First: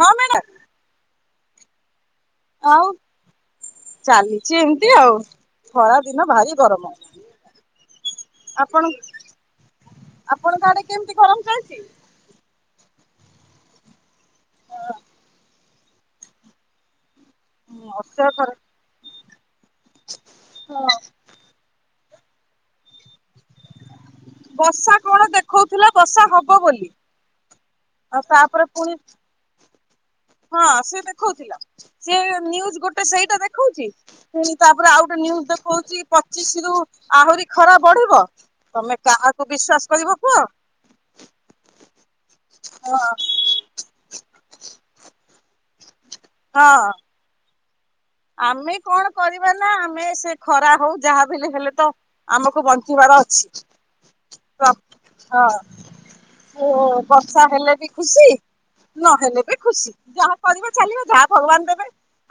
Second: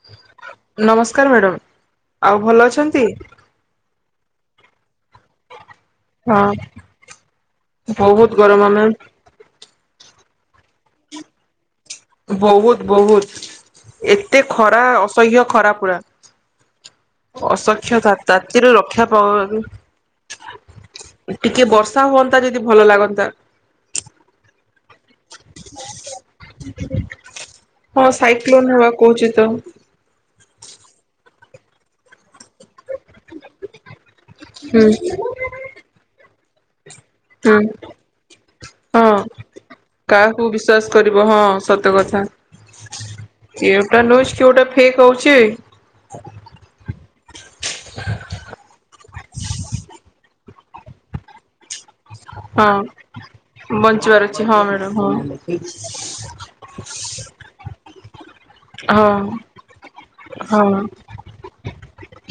ହଁ ମ୍ୟାଡ଼ାମ ନମସ୍କାର ମ୍ୟାଡ଼ାମ। ଆଉ ଭଲ ଅଛନ୍ତି। ଚାଲିଛି ଏମିତି ଆଉ। ଖରା ଦିନ ଭାରି ଗରମ ହଁ ବହୁତ ଗରମ ଆପଣ [unintelligible] ଆପଣଙ୍କ ଆଡେ କେମିତି ଗରମ ଚାଲିଛି? ବହୁତ ବହୁତ। ଏତେ ଖରା ଅସହ୍ୟ ଖରାପ [unintelligible] ଅସକ୍ଷତା ଅସହ୍ୟ ଖରା। ତାତିରୁ ରକ୍ଷା ହଁ [unintelligible] ଟିକେ ବର୍ଷା ସା ହୁଅନ୍ତା ଯଦି ଭଲ ଲାଗନ୍ତା। ବର୍ଷା କଣ ଦେଖଉଥିଲା ବର୍ଷା ହବ ବୋଲି। ହଁ ଆଉ ତାପରେ ସାଇକ୍ଲୋନ ହେବା ପୁଣି କହୁଛି ତ। [inaudible] ହଁ ସେ ଦେଖଉଥିଲ ସିଏ ନ୍ୟୁଜ ଗୋଟେ ସେଇଟା ଦେଖଉଛି ପୁଣି ତାପରେ ଆଉ ଗୋଟେ ନ୍ୟୁଜ ଦେଖଉଛି ପ ଚିଶରୁ ହୁଁ ହଁ କାହାକୁ ବିଶ୍ଵାସ କରିବ କୁହ କାହାକୁ ବିଶ୍ଵାସ କରିବ ହଁ ସତକଥା ହଁ [unintelligible] ଫେକ୍। କହୁଛି। ହଁ। ଆମେ କଣ କରିବା ନା ଆମେ ସେ ଖରା ହଉ ଯାହା ବଲେ ହେଲେ ତ ଆମକୁ ବଞ୍ଚିବାର ହଁ ଅଛି ବଞ୍ଚିବାର ଅଛି ହଁ ତ ମ୍ୟାଡ଼ାମ ହଁ ହଁ ବର୍ଷା ହେଲେ ବି ଖୁସି ନହେଲେ ହଁ ବି ଖୁସି ଯାହା କରିବ ହଁ। ଚାଲିବ ଯାହା ଭଗବାନ ଦେବେ।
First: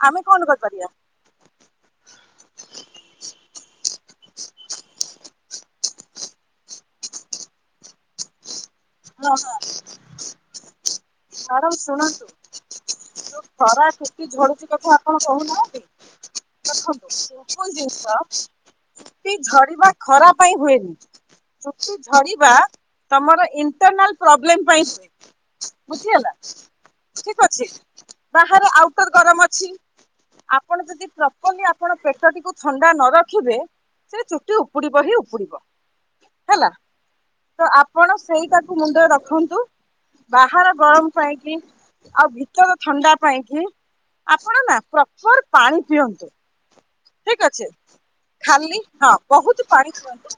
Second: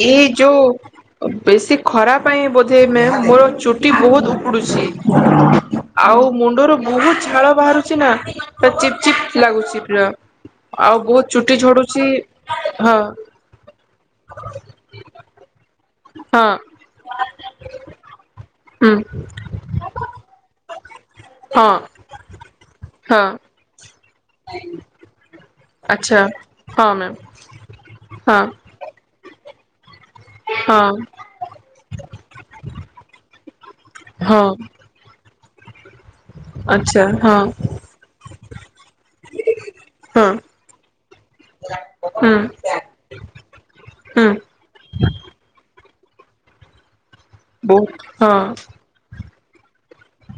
ଆମେ ଏଇ କଣ କରିପାରିବା। ଯୋଉ ବେଶୀ ଖରା ପାଇଁ ବୋଧେ ମୋର ଚୁଟି ବହୁତ ଉପଡୁଛି ଆଉ ମୁଣ୍ଡରୁ ବହୁତ ଝାଳ ବାହାରୁଛି ନା ପା ଚିପ୍ ହଁ ଚିପ୍ ହଁ ଲାଗୁଛି ପା ଆଉ ବହୁତ ଚୁଟି ମ୍ୟାଡାମ ଝଡୁଛି ଶୁଣନ୍ତୁ ହଁ ଝଡ଼ଛି କଥା ଆପଣ କହୁନାହାନ୍ତି ହଁ ଦେଖନ୍ତୁ ସବୁ ଜିନିଷ ହୁଁ ଚୁଟି ଝଡିବା ଖରା ପାଇଁ ହୁଏନି, ହଁ। ଚୁଟି ଝଡିବା ହଁ ତମର ଇ ପ୍ରୋବ୍ଲେମ୍ ପାଇଁ ହୁଏ। ଆଚ୍ଛା ବୁଝିହେଲା, ହଁ ମ୍ୟାମ୍ ଠିକ ଅଛି ହଁ ବାହାରେ ଆଉଟର ଗରମ [inaudible] ଛି। ଆପଣ ହଁ ଯଦି ପ୍ରପରଲି ଆପଣ ପେଟଟିକୁ ଥଣ୍ଡା ନ ରଖିବେ ସେ ହଁ। ଚୁଟି ଉପୁଡିବ ହିଁ ଉପୁଡିବ। ହେଲା ଆଚ୍ଛା ହଁ ତ ଆପଣ ସେଇଟା ମୁଣ୍ଡରେ ରଖନ୍ତୁ। ହଁ ବାହାର ଗରମ ପାଇଁକି ଆଉ ହୁଁ ଭିତର ଥଣ୍ଡା ପାଇଁକି ହୁଁ ଆପଣ ନା ପ୍ରପର ପାଣି ପିଅନ୍ତୁ। ଠିକ ଅଛି ବହୁତ ହଁ ଖାଲି ହଁ। ବହୁତୁ ପାଣି ପିଅନ୍ତୁ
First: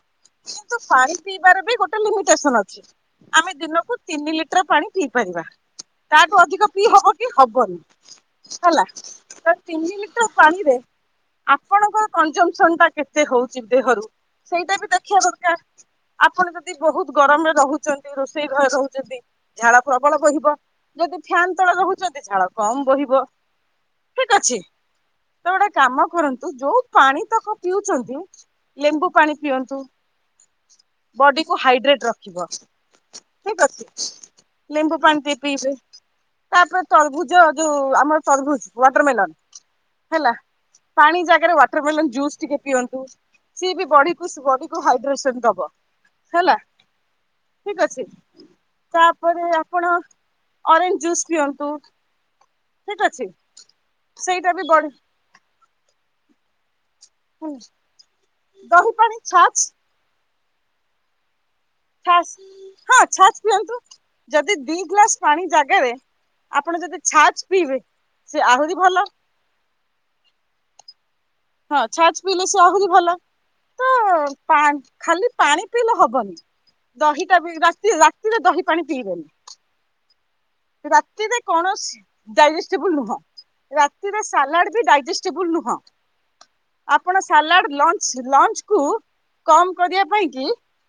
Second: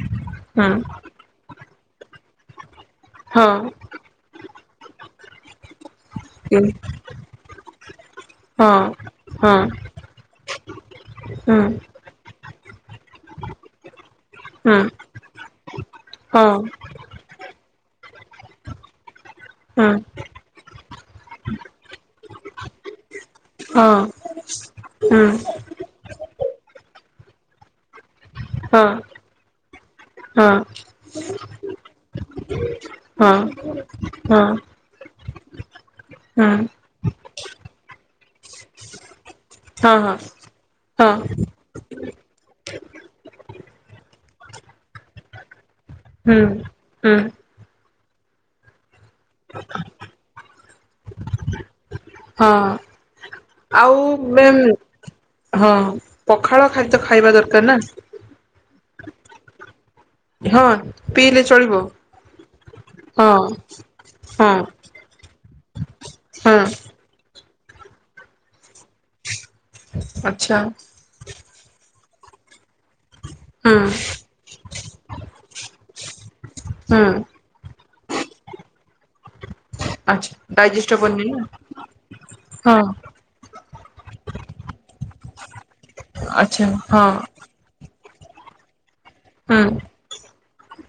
କିନ୍ତୁ ପାଣି ପିଇବାର ବି ଗୋଟେ ଟେସନ ଅଛି। ହୁଁ ଆମେ ହଁ ଦିନକୁ ତିନି ଲିଟର ପାଣି ପିଇ ପାରିବା। ତାଠୁ ହଁ ଅଧିକ ପିଇ ହବ କି ହବନି। ହଁ ହେଲା ତ ହଁ ତିନି ଲିଟର ପାଣିରେ ହୁଁ। ଜମ୍ପସନ୍ ଟା କେତେ ହଉଛି ଦେହରୁ ସେଇଟା ହୁଁ ବି ଦେଖିବା ଦରକାର। ଆପଣ ଯଦି ହଁ ବହୁତ ଗରମରେ ରହୁ ଛନ୍ତି ରୋଷେଇ ଘରେ ରହୁଛନ୍ତି ଝାଳ ହଁ। ପ୍ରବଳ ବୋହିବ। ଯଦି ଫ୍ୟାନ ତଳେ ରହୁଛନ୍ତି ଝାଳ କମ ବୋହିବ। ହଁ ଠିକ ଅଛି ହୁଁ। ତ ଗୋଟେ କାମ କରନ୍ତୁ ଯୋଉ ପାଣି ତକ ପିଉଚନ୍ତି ହଁ ଲେମ୍ବୁ ପାଣି ପିଅନ୍ତୁ ହଁ ବଡି କୁ ହାଇଡ୍ରେଟ ରଖିବ ହଁ ଠିକ ଅଛି। ହଁ ଲେମ୍ବୁ ପାଣି ବି ପିଇବେ ହଁ ତାପରେ ତରଭୁଜ ଯୋଉ ଆମର ତର୍ଭୁଜ୍ ୱାଟରମେଲନ୍ ହଁ ହେଲା। ହଁ ପାଣି ଜାଗାରେ ୱାଟରମେଲନ୍ ଜୁସ୍ ଟିକେ ପିଅନ୍ତୁ ସିଏ ବି ବଡି କୁ ବଡି କୁ ହାଇଡ୍ରେ ସନ୍ ଦବ। ହୁଁ ହେଲା ହୁଁ। ଠିକ ଅଛି ତାପରେ ଆପଣ ଅରେଞ୍ଜ ଜୁସ୍ ପିଅ ନ୍ତୁ। ହଁ ଆଉ ସେଇଟା ମେଲ୍ ବି ବଢି ହଁ ପଖାଳ ଖାଦ୍ୟ ଖାଇବା ଦରକାର ନା। ଦହି ପାଣି ଛାନ୍ସ ହଁ ପିଇଲେ ଚଳିବ ହାସ୍ ହଁ ଛାସ୍ ପିଅନ୍ତୁ ହଁ ଯଦି ଦି ଗ୍ଲାସ ପାଣି ଜା କେବେ? ହଁ ଆପଣ ଯଦି ଛାଚ୍ ପିଇବେ ସେ ଆହୁରି ଭଲ। ଆଚ୍ଛା। ଆ ଛାଚ୍ ପିଇଲେ ସେ ଆହୁରି ଭଲ। ହୁଁ ତ ପା ଖାଲି ପାଣି ପିଇଲେ ହବନି ହୁଁ ଦହିଟା ବି ରାତି ରାତିରେ ଦହି ପାଣି ପିଇବେନି। ଆଚ୍ଛା। ଡାଇଜେଷ୍ଟ ହବନି ରାତିରେ ନା କୌଣସି ହଁ ଡାଇଜେଷ୍ଟେବୁଲ ନୁହଁ। ରାତିରେ ସାଲାଡ ବି ଡାଇଜେଷ୍ଟେବୁଲ ନୁହଁ‌ ଆଚ୍ଛା ହଁ ଆପଣ ସାଲାଡ ଭଁ ଲଞ୍ଚକୁ ହୁଁ କମ କରିବା ପାଇଁ କି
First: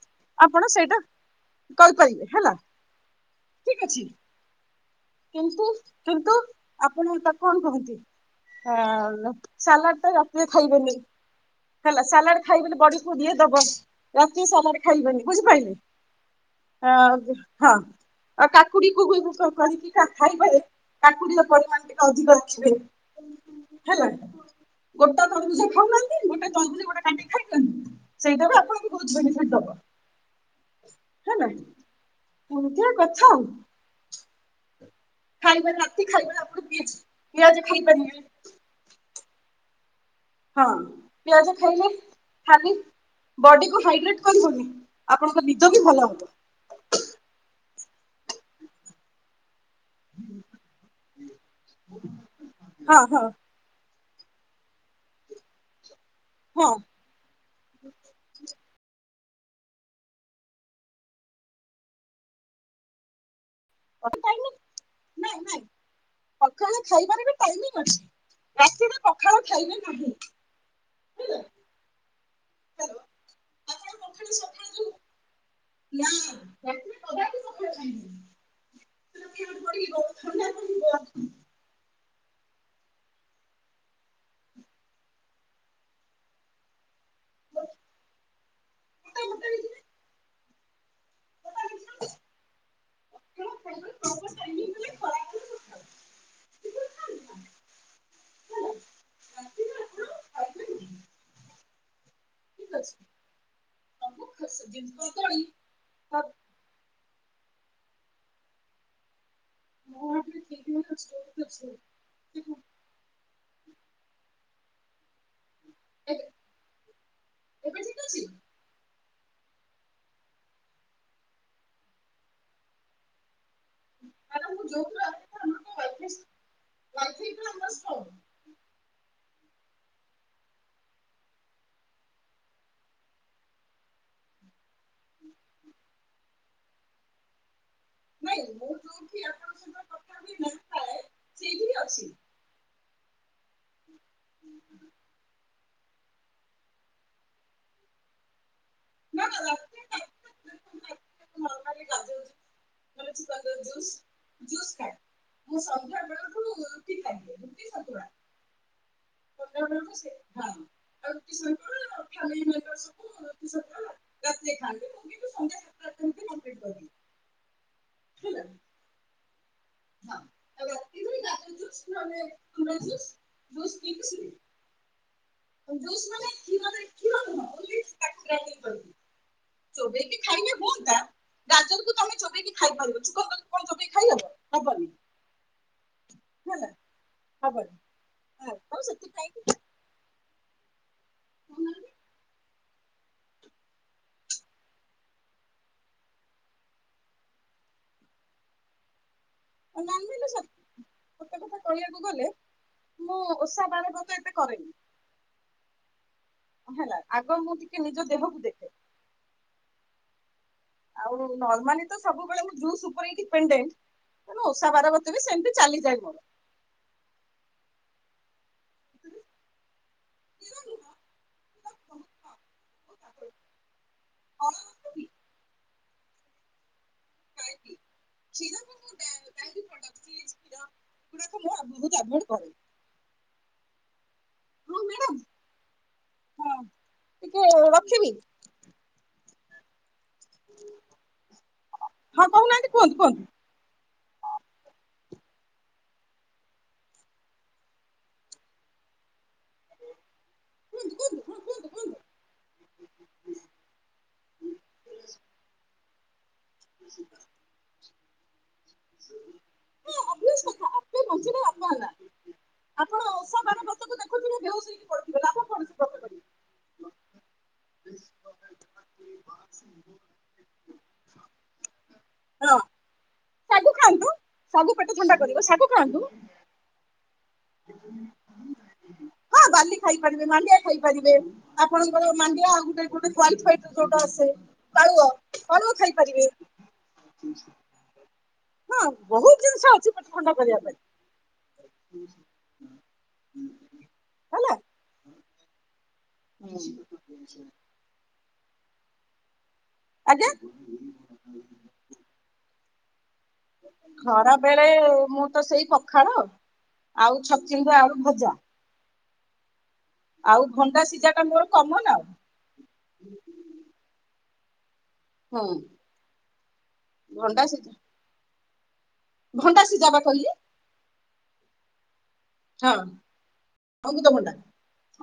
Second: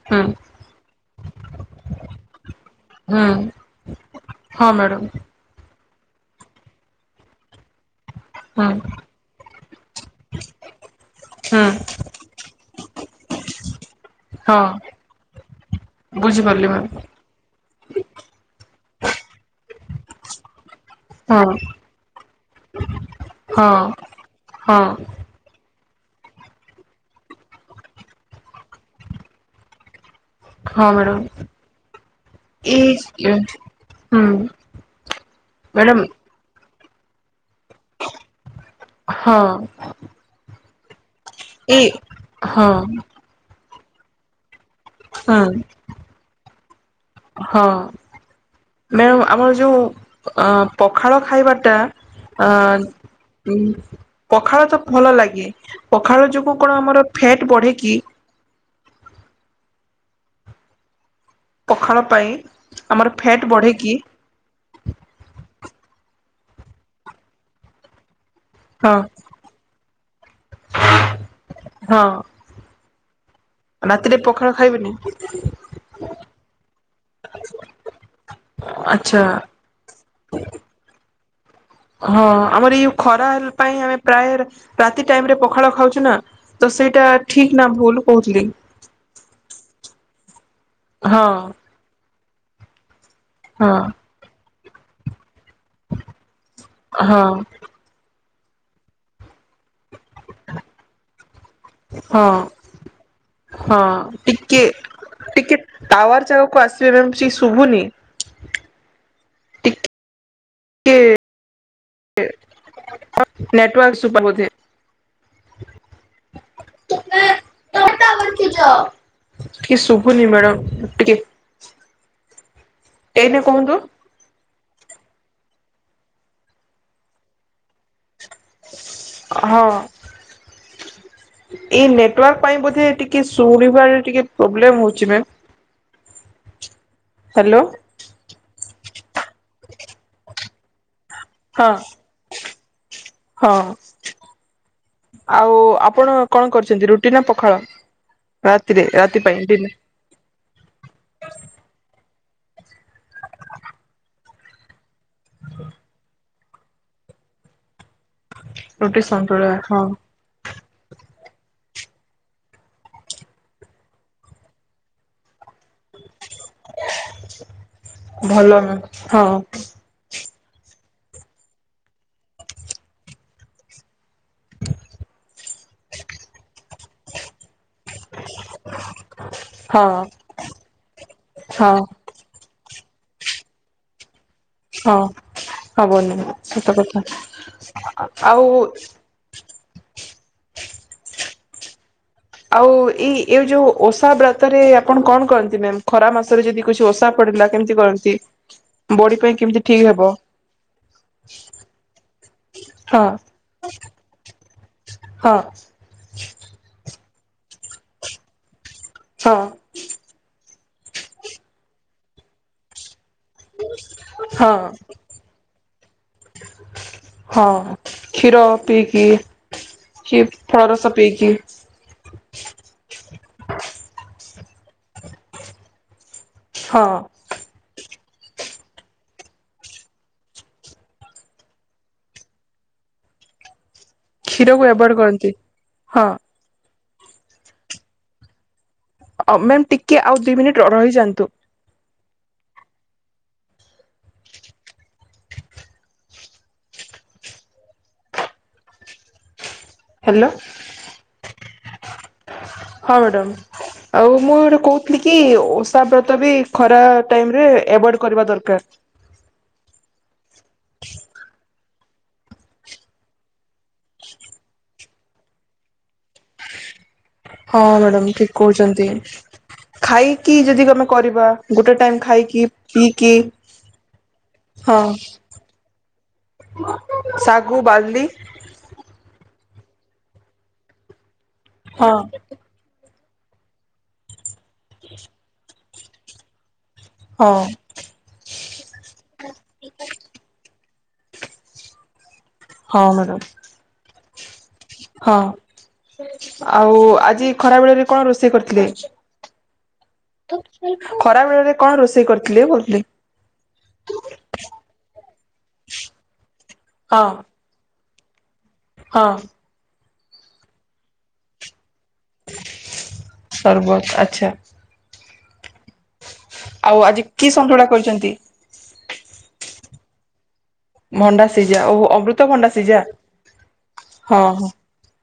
ହୁଁ ଆପଣ ସେଇଟା କଇପାରିବେ ହେଲା ହୁଁ ଠିକ ଅଛି। ହଁ ମ୍ୟାଡ଼ାମ କିନ୍ତୁ କିନ୍ତୁ ଆପଣ ତାକୁ କଣ କହନ୍ତି ହୁଁ ସାଲା ସାଲାଡଟା ରାତିରେ ଖାଇବେନି ହୁଁ ହେଲା ସାଲାଡ ଖାଇବେନ ବଡିକୁ ଇଏ ଦବ ରାତିରେ ହଁ ସାଲାଡ ଖାଇବେନି। ବୁଝିପାଇଲେ? ବୁଝିପାରିଲି ମ୍ୟାମ୍ ଅ ହଁ ଅଁ କା [unintelligible] କା ଖାଇବେ କାକୁଡିର ହଁ ପରିମାଣ ଟିକେ ଅଧିକ ରଖିବେ ହଁ ହେଲା ହଁ ଗୋଟେ ତରଭୁଜ ଖାଉନାହାଁ ଗୋଟା ତରଭୂଜ ଗୋଟେ କାଟିକି ଖାଇ ଦିଅନ୍ତୁ ସେଇଟା ବି ଆପଣଙ୍କୁ ବୋହୁତ ବେନିଫିଟ୍ ଦବ। ହଁ ମେଡ଼ମ ହେଲା ଏମିତିଆ ଏଚ୍ ଏଇ ହୁଁ। ଖାଇବ ମ୍ୟାଡ଼ାମ ରାତି ଖାଇବା ଆପଣ ପ୍ଲିଜ୍ ପିଆଜ ଖାଇପାରିବେ ହଁ ହଁ। ପିଆଜ ଏଇ ଖାଇଲେ ହଁ ଖାଲି ବଡ଼ି କୁ ହାଇଡ୍ରେଟ୍ କରିବନି ହଁ ଆପଣଙ୍କ ନିଦ ବି ଭଲ ହବ। ମ୍ୟାମ୍ ଆମର ଯୋଉ ଅ ପଖାଳ ଖାଇବାଟା ଆ ହଁ ତି ପଖାଳ ତ ଭଲ ଲାଗେ ପଖାଳ ଯୋଗୁ ହଁ କଣ ଆମର ଫ୍ୟାଟ ବଢେ କିି? ପଖାଳ ପାଇଁ ଆମର ଫ୍ୟାଟ ବଢେ କିି [unintelligible] ପଖାଳ ଖାଇବାର ବି ଟାଇମିଂ ଅଛି ହଁ ରାତିରେ ପଖାଳ ଖାଇବେ ନାହିଁ। ହ୍ୟାଲୋ ହଁ ଆପଣ ରାତିରେ ପଖାଳ ସକାଳୁ ଖାଇବେନି ନା ରାତିରେ କଦାପି ପଖାଳ ଖାଇବେନି ଆଛା। ଥଣ୍ଡା ପଡିବ ମୋଟା ହଁ ଆମର ଏଇ ଖରା ପାଇଁ ଆମେ ପ୍ରାୟ ରାତି ଟାଇମ ରେ ପଖାଳ ଖାଉଛୁ ନା ତ ସେଇଟା ଠିକ ନା ଭୁଲ କହୁଥିଲି ମୋଟା ହଁ। ହେଇଯିବେ ଏବେ ହଁ। ହଁ। [unintelligible] ହଁ ଠିକ ହଁ ଟିକେ ଟିକେ ଟାୱାର ଯାଗକୁ ଆସିବେ ମ୍ୟାମ। କିଛି ଶୁଭୁନି। ଟିକେ ନେଟୱାର୍କ ସୁପା ବୋଧେ। [inaudible] ଏବେ ଠିକ ଅଛି। [unintelligible] ଟିକେ ଶୁଭୁନି ମ୍ୟାଡାାମ ଟିକେ ଏନି କୁହନ୍ତୁ। [inaudible] ହଁ ଏ ନେଟୱାର୍କ ପାଇଁ ବୋଧେ ଟିକେ ଶୁଣିବାରେ ଟିକେ ପ୍ରୋବଲେମ ହୋଉଛି ମେମ୍। ହେଲୋ। ନାଇଁ ମୁଁ ଯୋଉଠି ଆପଣଙ୍କ ସହିତ କଥା ବି ହଉଥାଏ। ସେଇଠି ହଁ ବି ଅଛି। ହଁ। ଆଉ ଆପ ଆପଣ କଣ କରିଛନ୍ତି ରୁଟି ନା ପଖାଳ। ରାତିରେ ରାତି ପାଇଁ ଡି [unintelligible] ଜୁସ ଜୁସ କାଇଁ ମୁଁ ସନ୍ଦ୍ୟା ବେଳଠୁ ରୁଟି ପାଇଁ ରୁଟି ସନ୍ତୁଳା। ରୁଟି ସନ୍ତୁଳା ସନ୍ଧ୍ୟା ହଁ। ବେଳଠୁ ସେ ହଁ ଆଉ ରୁଟି ସନ୍ତୁଳା ଆମେ ବି ସବୁ ରୁଟି ସନ୍ତୁଳା ରାତିରେ ଖାନ୍ତି ମୁଁ ସନ୍ଦ୍ୟା ସାତଟା ସୁଦ୍ଧା ସାରିଦିଏ। ଭଲ ନା ହଁ। [unintelligible] [inaudible] କମଳା ଜୁସ ଜୁସ ପିଇକି ସୋଇ ଜୁସ ମାନେ କ୍ଷୀର ରେ କ୍ଷୀର ନୁହଁ ଓଂଲି [inaudible] ହଁ। ଚୋବେଇକି ଖାଇଲେ ହୁଅନ୍ତା ହଁ ଗାଜରକୁ ତମେ ଚୋବେେଇକି ଖାଇ ପାରୁନ। କଦଳି କଣ ଚୋବେଇ ଖାଇହବ? ହବନି ହଁ ହବନି ହେଲା ସତ ହବନି କଥା ଆଉ। ତ ସେଥିପାଇଁ ଆଉ ଏଇ ଏ ଯୋଉ ଓଷା ବ୍ରତରେ ଆପଣ କଣ କରନ୍ତି ମେମ୍ ଖରା ମାସରେ ଯଦି କିଛି ଓଷା ପଡିଲା କେମତି କରନ୍ତି ବଡି ପାଇଁ କେମିତି ଠିକ ହେବ ଜାଣିଲୁ ଉଷା ସତ କଥା କହିବାକୁ ଗଲେ ହଁ ମୁଁ ଓଷା ବାରବ୍ରତ ଏତେ କରେନି। [inaudible] ହେଲା ଆଗ ମୁଁ ଟିକେ ନିଜ ଦେହକୁ ଦେଖେ। ହଁ। ଆଉ ନର୍ମାଲି ତ ସବୁବେଳେ ମୁଁ ଜୁସ ଉପରେ ହିଁ ପେଣ୍ଡେଡ ହଁ ଓଷା ବାରବ୍ରତ ବି ସେମତି ଚାଲିଯାଏ ମୋର। ହଁ କ୍ଷୀର ପିକି କି ଫଳ ରସ ପିକି। [unintelligible] ହଁ। [unintelligible] ବୋହୁତ ଆଭୋଏଟ୍ କରେ। କ୍ଷୀରକୁ ହଁ ଆଭଏଡ୍ ମ୍ୟାଡ଼ାମ କରନ୍ତି ହଁ। ଟିକେ ରଖିବି। ଅ ମ୍ୟାମ୍ ଟି କେ ଆଉ ଦୁଇ ମିନିଟ୍ ର-ର ରହି ଯାଆନ୍ତୁ। ହଁ କହୁନାହାନ୍ତି କୁହନ୍ତୁ କୁହନ୍ତୁ। ହେଲୋ। କୁହନ୍ତୁ କୁହନ୍ତୁ ହଁ କୁହନ୍ତୁ କୁହନ୍ତୁ। ହଁ ମ୍ୟାଡ଼ାାମ ଆଉ ମୁଁ ଗୋଟେ କହୁଥିଲି କି ଓଷା ବ୍ରତ ବି ଖରା ଟାଇମ ରେ ଏବଏଡ୍ କରିବା ଦରକାର। ହଁ ଓଭିଓସ କଥା ଆପେ ବଞ୍ଚିଲେ ବାପାର ନାଁ। ଆପଣ ଓଷା ବାର ବ୍ରତକୁ ଦେଖୁଥିବେ ବିହୋସ ହେଇକି ପଡ଼ିଥିବେ ଲାଭ କଣ ସେଇ ବ୍ରତ କରି। ହଁ ମ୍ୟାଡ଼ାମ ଠିକ କହୁଛନ୍ତି। ଖାଇକି ଯଦି ଆମେ କରିବା ଗୋଟେ ଟାଇମ ଖାଇକି ହଁ ପିକିି। ଶାଗୁ ଖାଆନ୍ତୁ ଶାଗୁ ପେଟ ଥଣ୍ଡା କରିବ ଶାଗୁ ଖାଆନ୍ତୁ। ଶାଗୁ ବାଲି। ହଁ ବାଲି ଖାଇ ପାରିବେ ମାଣ୍ଡିଆ ଖାଇପାରିବେ। ହଁ ଆପଣଙ୍କ ମାଣ୍ଡିଆ ଆଉ ଗୋଟେ ଗୋଟେ [unintelligible] ଜଉଟା ଆସେ। ପାଳୁଅ [unintelligible] ପାଳୁଅ ଖାଇପାରିବେ। ହଁ। ହଁ ବହୁତ ଜିନିଷ ଅଛି ପେଟ ଥଣ୍ଡା କରିବା ପାଇଁ। [unintelligible] ହଁ ମ୍ୟାଡ଼ାମ। ହେଲା। ହଁ। ଆଉ ଆଜି ଖରା ବେଳରେ କଣ ରୋଷେ ରୋଷେଇ କରିଥିଲି। ଆଜ୍ଞା ଖରା ବେଳରେ କଣ ରୋଷେଇ କରିଥିଲେ କୋଉଥିଲି? ଖରାବେଳେ ମୁଁ ତ ସେଇ ପଖାଳ। ହଁ ଆଉ ଛଚିନ୍ଦ୍ର ଆଳୁ ଭଜା ହଁ। ଆଉ ଭଣ୍ଡା ସିଝାଟା ମୋର କମନ ଆଉ। ତରଭୁଜ [unintelligible] ଆଚ୍ଛା। ହୁଁ। ଆଉ ଆଜି କି ଭଣ୍ଡା ସନ୍ତୁଳା ସିଝା କ‌ରିଚନ୍ତି? ଭଣ୍ଡା ସିଝା ପା କହିଲି। ମଣ୍ଡା ସିଜା ଓହୋ ଅମୃ ତଭଣ୍ଡା ହଁ ସିଜା ହଁ ଅମୃତଭଣ୍ଡା। ହଁ।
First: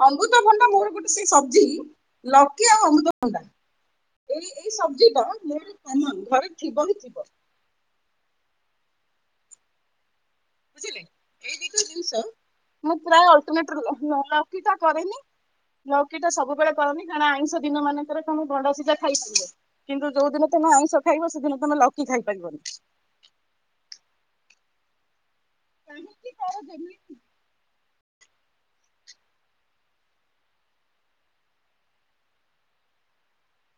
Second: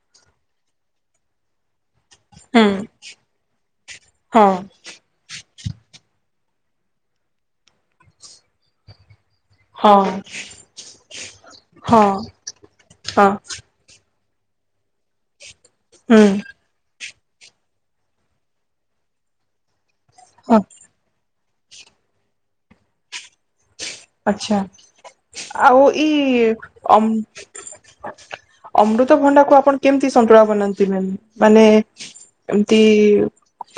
ଅମୃତଭଣ୍ଡା ମୋର ଗୋଟେ ସେଇ ସବଜି ହୁଁ ଲୌକି ଆଉ ଅମୃତ ଭଣ୍ଡା। ଏଇ ହଁ ଏଇ ସବଜି ର ମୋର କମନ ଘରେ ଥିବ ହିଁ ଥିବ। ହଁ। ହଁ ମୁଁ ପୁରା ହଁ [unintelligible] ପିତା କରେନି। ଲୌକି ଟା ସବୁବେଳେ କରନି। ଆଇଁଷ ଦିନ ମାନଙ୍କରେ କଣ ଭଣ୍ଡା ସିଝା ଖାଇ ପାରିବେ। କିନ୍ତୁ ଯୋଉ ଦିନ ହୁଁ ତମେ ଆଇଁଷ ଖାଇବ ସେଦିନ ତମେ ଲୌକି ଖାଇପାରିବ। ଆଚ୍ଛା। ଆଉ କାହିଁକି ଇଏ ତାର ଅମ୍ ଯେମିତି ଅମୃତଭଣ୍ଡାକୁ ଆପଣ କେମିତି ସନ୍ତୁଳା ବନାନ୍ତି ମ୍ୟାମ୍ ମାନେ ଏମତି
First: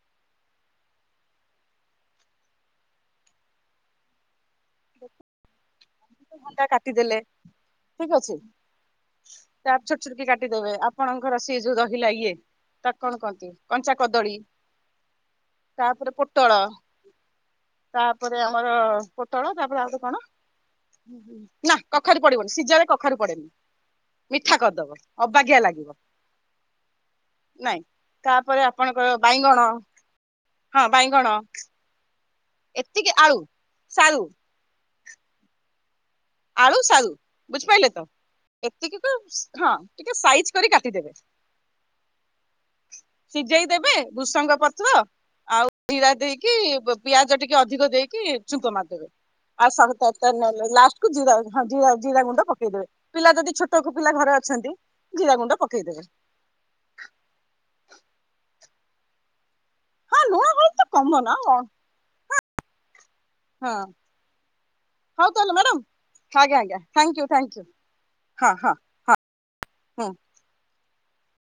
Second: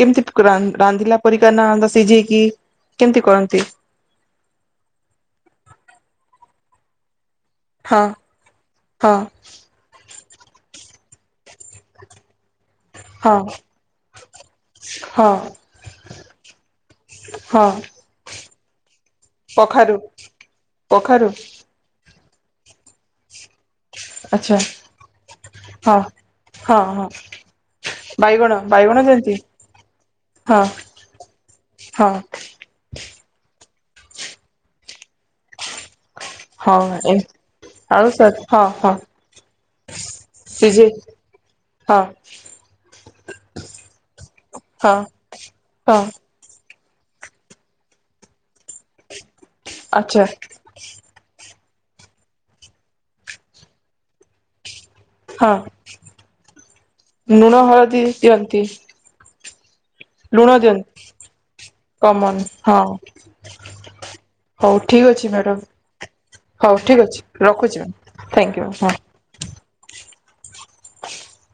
କେମତି ରା ରାନ୍ଧିଲା ପରିକା ନା ସିଝେଇକି କେମିତି କରନ୍ତି? ଭଣ୍ଡା କାଟିଦେଲେ ହଁ ଠିକ ଅଛି ହଁ ତାପରେ ଛୋଟଛୋଟ କି କାଟିଦେବେ ଆ ଆପଣଙ୍କର ସିଏ ଯୋଉ ରହିଲା ଇଏ ତାକୁ କଣ ହଁ କହନ୍ତି କଞ୍ଚା କଦଳୀ ହଁ ତାପରେ ପୋଟଳ ହଁ ତାପରେ ଆମର ପୋଟଳ ତାପରେ ଆଉ କଖାରୁ ଗୋଟେ କଣ କଖାରୁ ନାଁ କ କଖାରୁ ପଡ଼ିବନି ସିଝାରେ କଖାରୁ ପଡ଼େନି। ମିଠା ଆଚ୍ଛା କରିଦବ ଅବାଗିଆ ଲାଗିବ ହଁ ହଁ ହଁ ନାଇଁ ବାଇଗଣ ତାପରେ ବାଇଗଣ ଆପଣଙ୍କର ଯେମିତି ବାଇଗଣ ହଁ ବାଇଗଣ ହଁ ଏତିକି ଆଳୁ ସାରୁ। ଆଳୁ ହଁ ସାରୁ ଏ ବୁଝିପାଇଲ ତ ଆଳୁ ସାର୍ ହଁ ହଁ ଏତିକି ତ ଆଉ। ହଁ। ଟିକେ ସାଇଜ କରି କାଟିଦେବେ ସିଝେଇ ହଁ। ସିଜେଇ ଦେବେ ଭୃଷଙ୍ଗ ପତ୍ର ହଁ ଆଉ ହଁ ଜିରା ଦେଇକି ବ ପିଆଜ ଟିକେ ଅଧିକ ଦେଇକି ଛୁଙ୍କ ମାରିଦେବେ। ଆଉ ସବୁ ଆଚ୍ଛା ତରକାରୀ ନହେଲେ ଲାଷ୍ଟକୁ ହଁ ଜିରା ଜିରା ଗୁଣ୍ଡ ପକେଇଦବେ ପିଲା ଯଦି ଛୋଟ ପିଲା ଘରେ ଅଛନ୍ତି। ଜିରା ହଁ ଗୁଣ୍ଡ ପକେଇଦେବେ ଲୁଣ ହଳଦୀ ଦିଅନ୍ତି। ହଁ ଲୁଣ ହଳଦୀ ତ କମନ ଆଉ କଣ ଦିଅନ୍ତୁ କମନ। ହଁ। ହଁ ହଉ ଠିକ ହଉ ଅଛି ତାହେଲେ ମ୍ୟାଡାମ। ଆଜ୍ଞା ଆଜ୍ଞା ହଉ ଠିକ ଅଛି। ଥ୍ୟାଙ୍କୟୁ ଥ୍ୟାଙ୍କୟୁ ରଖୁଛି। ଥ୍ୟାଙ୍କୟୁ ହଁ। ହୁଁ।